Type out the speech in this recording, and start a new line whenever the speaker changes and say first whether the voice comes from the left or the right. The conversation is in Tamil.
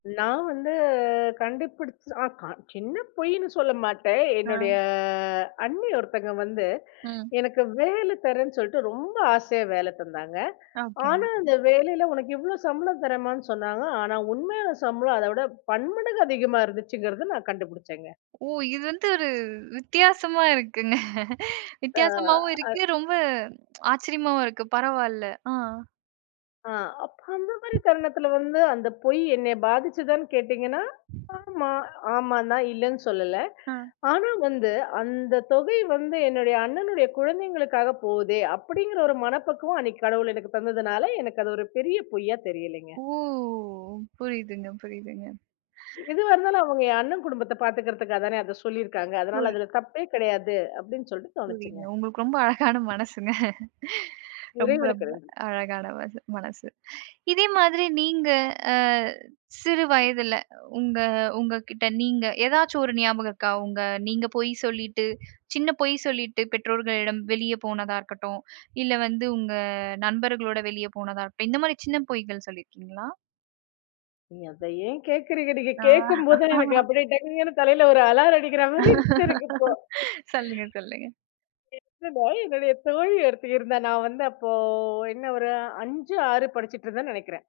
left: நான் வந்து கண்டுபிடிச்ச சின்ன பொய்ன்னு சொல்ல மாட்டேன்.
right: ஆ.
left: என்னுடைய அண்ணி ஒருத்தங்க வந்து
right: ம்.
left: எனக்கு வேல தர்றேன்னு சொல்ட்டு ரொம்ப ஆசையா வேல தந்தாங்க.
right: ஓகே.
left: ஆனா அந்த வேலைல "உனக்கு இவ்ளோ சம்பளம் தர்றேன்"மான்னு சொன்னாங்க. ஆனா உண்மையா சம்பளம் அதவிட பன்மடங்கு அதிகமா இருந்துச்சுங்கறத நான் கண்டுபிடிச்சேங்க.
right: ஓ! இது வந்து ஒரு வித்தியாசமா இருக்குங்க. வித்தியாசமாவும்
left: ஆ.
right: இருக்கு, ரொம்ப ஆச்சரியமாவும் இருக்கு, பரவாயில்ல.ஆ.
left: ஆ. அப்ப அந்த மாரி தருணத்துல வந்து, "அந்த பொய் என்ன பாதிச்சதான்னு கேட்டீங்கன்னா" ஆமா, ஆமான்தான் இல்லன்னு சொல்லல.
right: ஆ.
left: ஆனா வந்து, அந்த தொகை வந்து என்னுடைய அண்ணனுடைய குழந்தைங்களுக்காக போகுதே, அப்டிங்கற ஒரு மனப்பக்குவம் அன்னைக்கி கடவுள் எனக்கு தந்ததுனால, எனக்கு அது ஒரு பெரிய பொய்யா தெரியலைங்க.
right: ஒ! புரியுதுங்க புரியுதுங்க.
left: எதுவா இருந்தாலும் அவங்க என் அண்ணன் குடும்பத்த பாத்துக்கிறதுக்காக தானே, அத சொல்லிருக்காங்க, அதனால அதுல தப்பே கெடையாது அப்டின்னு சொல்லிட்டு தோணுச்சுங்க.
right: புரியுதுங்க. உங்களுக்கு ரொம்ப அழகான மனசுங்க ரொம்ப
left: இறைவனுக்கு
right: ரொம்ப
left: நன்றி.
right: அழகான மன மனசு. இதே மாதிரி நீங்க சிறுவயதில உங்க, உங்ககிட்ட நீங்க ஏதாச்சும் ஒரு ஞாபகம் இருக்கா? உங்க நீங்க பொய் சொல்லிட்டு, சின்ன பொய் சொல்லிட்டு பெற்றோர்களிடம் வெளிய போனதா இருக்கட்டும், இல்ல வந்து உங்க நண்பர்களோட வெளிய போனதா இருக்கட்டும், இந்த மாரி சின்ன பொய்கள் சொல்லிருக்கீங்களா?
left: அத ஏன் கேக்குறீங்க? நீங்க கேட்கும்போதே எனக்கு அப்டியே டங்குன்னு தலைல ஒரு அலாரம் அடிக்ற மாரி இருக்கு எனக்கு இப்போ!
right: சொல்லுங்க சொல்லுங்க.
left: என்னன்னா, என்னுடைய தோழி ஒருத்தி இருந்தா. நான் வந்து அப்போ என்ன ஒரு 5, 6 படிச்சிட்ருந்தேன்னு நெனைக்றேன்.